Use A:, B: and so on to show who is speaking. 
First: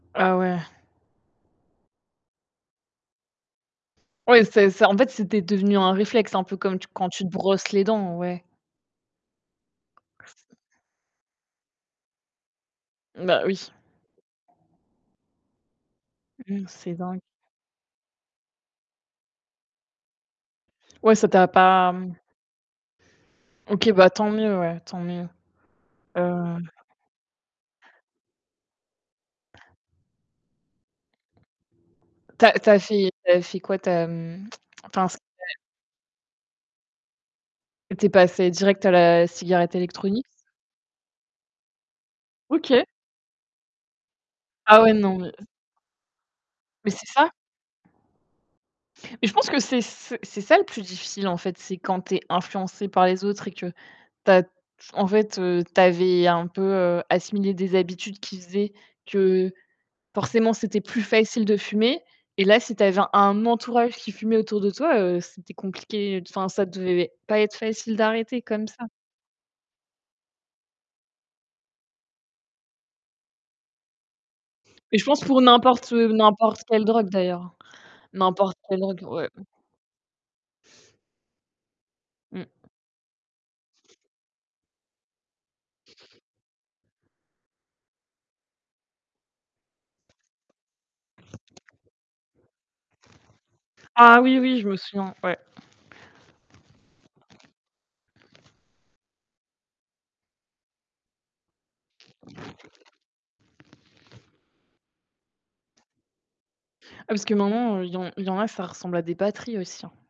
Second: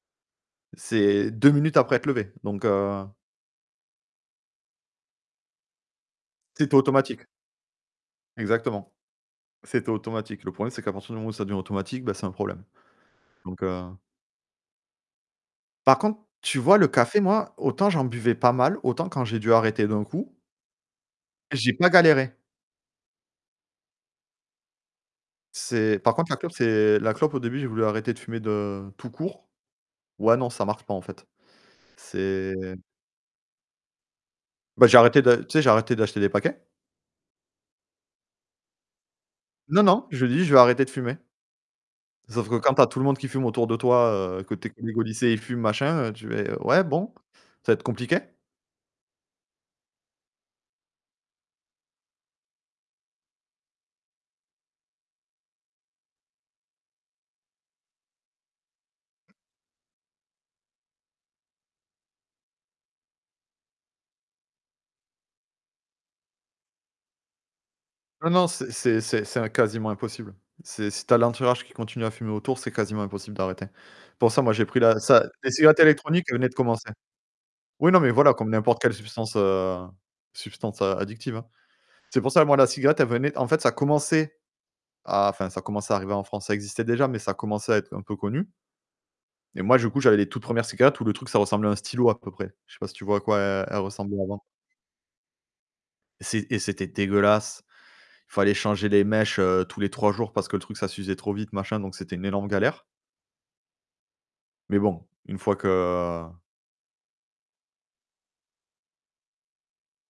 A: Ah, ouais.
B: C'est 2 minutes après être levé, donc heu
A: Oui, c'est c'est en fait, c'était devenu un réflexe, un peu
B: C'était
A: comme t quand
B: automatique.
A: tu te brosses les dents, ouais.
B: Exactement, c'était automatique. Le problème, c'est qu'à partir du moment où ça devient automatique, bah, c'est un problème.
A: Bah, oui.
B: Donc heu Par contre, tu
A: Mmh,
B: vois? Le
A: c'est
B: café,
A: dingue.
B: moi, autant j'en buvais pas mal, autant quand j'ai dû arrêter d'un coup
A: Ouais, ça t'a
B: j'ai pas
A: pas, mmh
B: galéré.
A: OK, bah tant mieux, ouais, tant mieux.
B: C'est par
A: Ouais,
B: contre, la clope,
A: ouais.
B: c'est la clope. Au début, j'ai voulu arrêter de fumer, de tout court. Ouais, non, ça marche pas, en fait.
A: Tu as
B: C'est
A: tu as fait tu as fait quoi? Tu as, mmh,
B: Bah, j'ai
A: enfin, est-ce
B: arrêté
A: que
B: de
A: tu
B: tu
A: as
B: sais? J'ai arrêté d'acheter des paquets.
A: Tu es passé direct à la cigarette,
B: Non, non,
A: électronique?
B: j'ai dit: «Je vais arrêter de fumer». Sauf que, quand tu
A: OK.
B: as tout le monde qui fume autour de toi, heu, que tu es
A: Ah,
B: q
A: ouais,
B: et qu'au
A: non, mais
B: lycée, ils fument, machin, heu, tu es ouais,
A: Mais c'est
B: bon,
A: ça.
B: ça va être compliqué.
A: Mais je pense que c'est c c'est ça le plus difficile en fait, c'est quand tu es influencé par les autres et que, tu as en fait, heu, tu avais, heu, un peu, heu, assimilé des habitudes qui faisaient que forcément, c'était plus facile de fumer. Et là, si tu avais un entourage qui fumait autour de toi, heu, c'était compliqué, enfin, ça devait pas être facile
B: Non,
A: d'arrêter
B: non,
A: comme
B: c'est
A: ça.
B: c'est c'est im quasiment impossible. C'est si tu as l'entourage qui continue à fumer autour, c'est quasiment impossible d'arrêter. Pour ça, moi, j'ai pris
A: Mais
B: la
A: je pense,
B: ça
A: pour
B: les cigarettes
A: n'importe ou
B: électroniques venaient de
A: n'importe quelle
B: commencer.
A: drogue, d'ailleurs, hein.
B: Oui, non, mais voilà, comme
A: N'importe quelle
B: n'importe quelle
A: drogue, ouais.
B: substance, heu, substance, heu, a addictive, hein. C'est pour ça,
A: Mmh.
B: moi, cigarette, elle venait en fait, commençait à enfin, ça commençait à arriver en France. Ça existait déjà, mais ça commençait à être un peu connu et moi, du coup, j'avais les toutes 1res cigarettes, où le truc, ça ressemblait à un stylo, à peu près. Je sais pas si tu vois à quoi elles elles
A: Ah!
B: ressemblaient
A: Oui,
B: avant.
A: oui, je me souviens, ouais.
B: Et c'é et c'était dégueulasse. Il fallait changer les mèches, heu, tous les 3 jours parce que le truc, ça s'usait trop vite, machin donc c'était une énorme galère. Mais bon, une fois que
A: Ah, parce que maintenant, heu, il y en il y en a, ça ressemble à des batteries aussi, hein.